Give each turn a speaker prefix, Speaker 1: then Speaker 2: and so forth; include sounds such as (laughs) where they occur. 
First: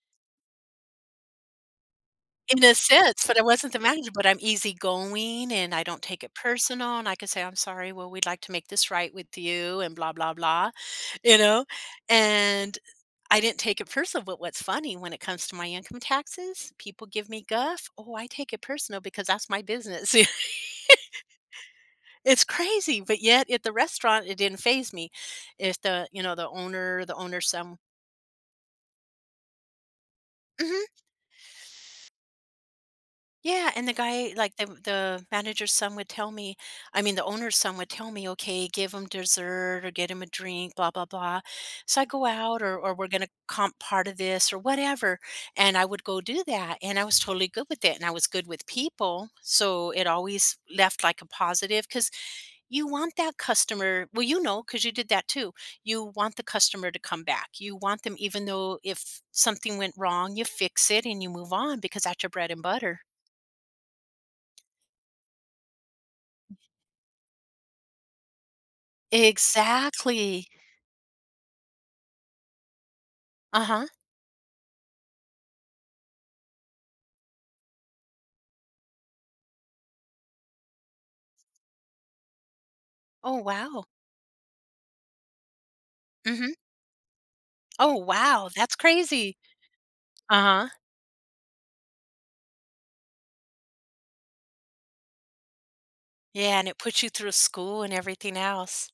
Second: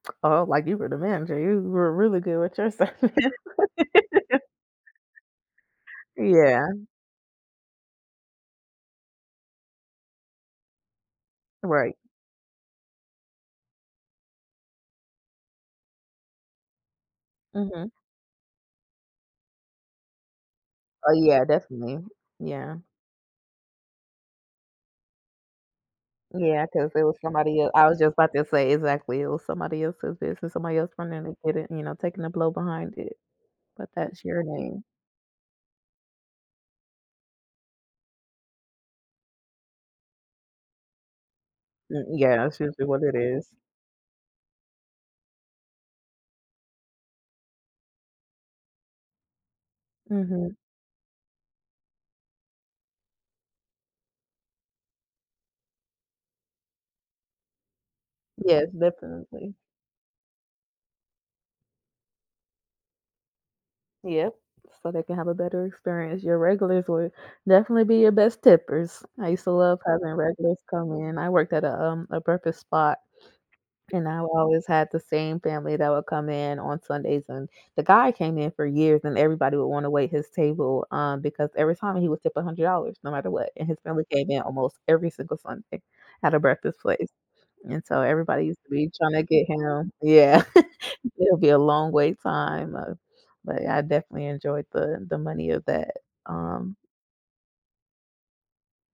Speaker 1: (clicks tongue) Oh, like you were the manager, you were really good with
Speaker 2: In the
Speaker 1: just the
Speaker 2: sense,
Speaker 1: (laughs)
Speaker 2: but I wasn't the manager, but I'm easygoing, and I don't take it
Speaker 1: Yeah.
Speaker 2: personal, and I can say, "I'm sorry, well, we'd like to make this right with you," and blah blah blah, you know,
Speaker 1: Right.
Speaker 2: and I didn't take it personal, but what's funny when it comes to my income taxes, people give me guff,
Speaker 1: Mhm.
Speaker 2: oh, I take it personal because that's my business. You
Speaker 1: Oh, yeah, definitely.
Speaker 2: It's
Speaker 1: Yeah.
Speaker 2: crazy, but yet at the restaurant, it didn't faze me. If the, you know, the
Speaker 1: Yeah, 'cause
Speaker 2: owner
Speaker 1: it
Speaker 2: the
Speaker 1: was
Speaker 2: owner's
Speaker 1: somebody e and
Speaker 2: son
Speaker 1: I was just about to say, exactly, it was somebody else's business, somebody
Speaker 2: Mhm.
Speaker 1: else trying to get it, you know, taking a blow behind it,
Speaker 2: Yeah, and
Speaker 1: but
Speaker 2: the
Speaker 1: that's
Speaker 2: guy
Speaker 1: your
Speaker 2: like, the
Speaker 1: name.
Speaker 2: the manager's son would tell me I mean, the owner's son would tell me, "Okay, give him dessert or get him a drink," blah blah blah,
Speaker 1: M
Speaker 2: so
Speaker 1: mm,
Speaker 2: I go
Speaker 1: yeah, that's
Speaker 2: out or
Speaker 1: usually
Speaker 2: or
Speaker 1: what
Speaker 2: we're
Speaker 1: it
Speaker 2: gonna
Speaker 1: is.
Speaker 2: comp part of this or whatever, and I would go do that, and I was totally good with it, and I was good with people, so it always
Speaker 1: Mhm.
Speaker 2: left, like, a positive 'cause you want that customer well, you know, 'cause you did that too you want the customer to come back, you want them even
Speaker 1: Yes,
Speaker 2: though if
Speaker 1: definitely.
Speaker 2: something went wrong, you fix it and you move on because that's your bread and butter.
Speaker 1: Yes, so they can have a better experience. Your regulars would definitely be your best tippers. I used to love having
Speaker 2: Exactly.
Speaker 1: regulars come in. I worked at a, um, a breakfast spot,
Speaker 2: Uh-huh.
Speaker 1: and I would always have the same family that would come in on Sundays, and, the guy came in for years, and everybody would wanna wait his table, um, because every time he would tip $100 no matter
Speaker 2: Oh,
Speaker 1: what, and his
Speaker 2: wow.
Speaker 1: family came in almost every single Sunday at a
Speaker 2: Mhm.
Speaker 1: breakfast place, and
Speaker 2: Oh,
Speaker 1: so, everybody
Speaker 2: wow,
Speaker 1: used to
Speaker 2: that's
Speaker 1: be trying to
Speaker 2: crazy.
Speaker 1: get him yeah,
Speaker 2: Uh-huh.
Speaker 1: (chuckles) it'll be a long wait time, uh, but I definitely enjoyed the the money of that,
Speaker 2: Yeah, and
Speaker 1: um
Speaker 2: it puts you through school and everything else.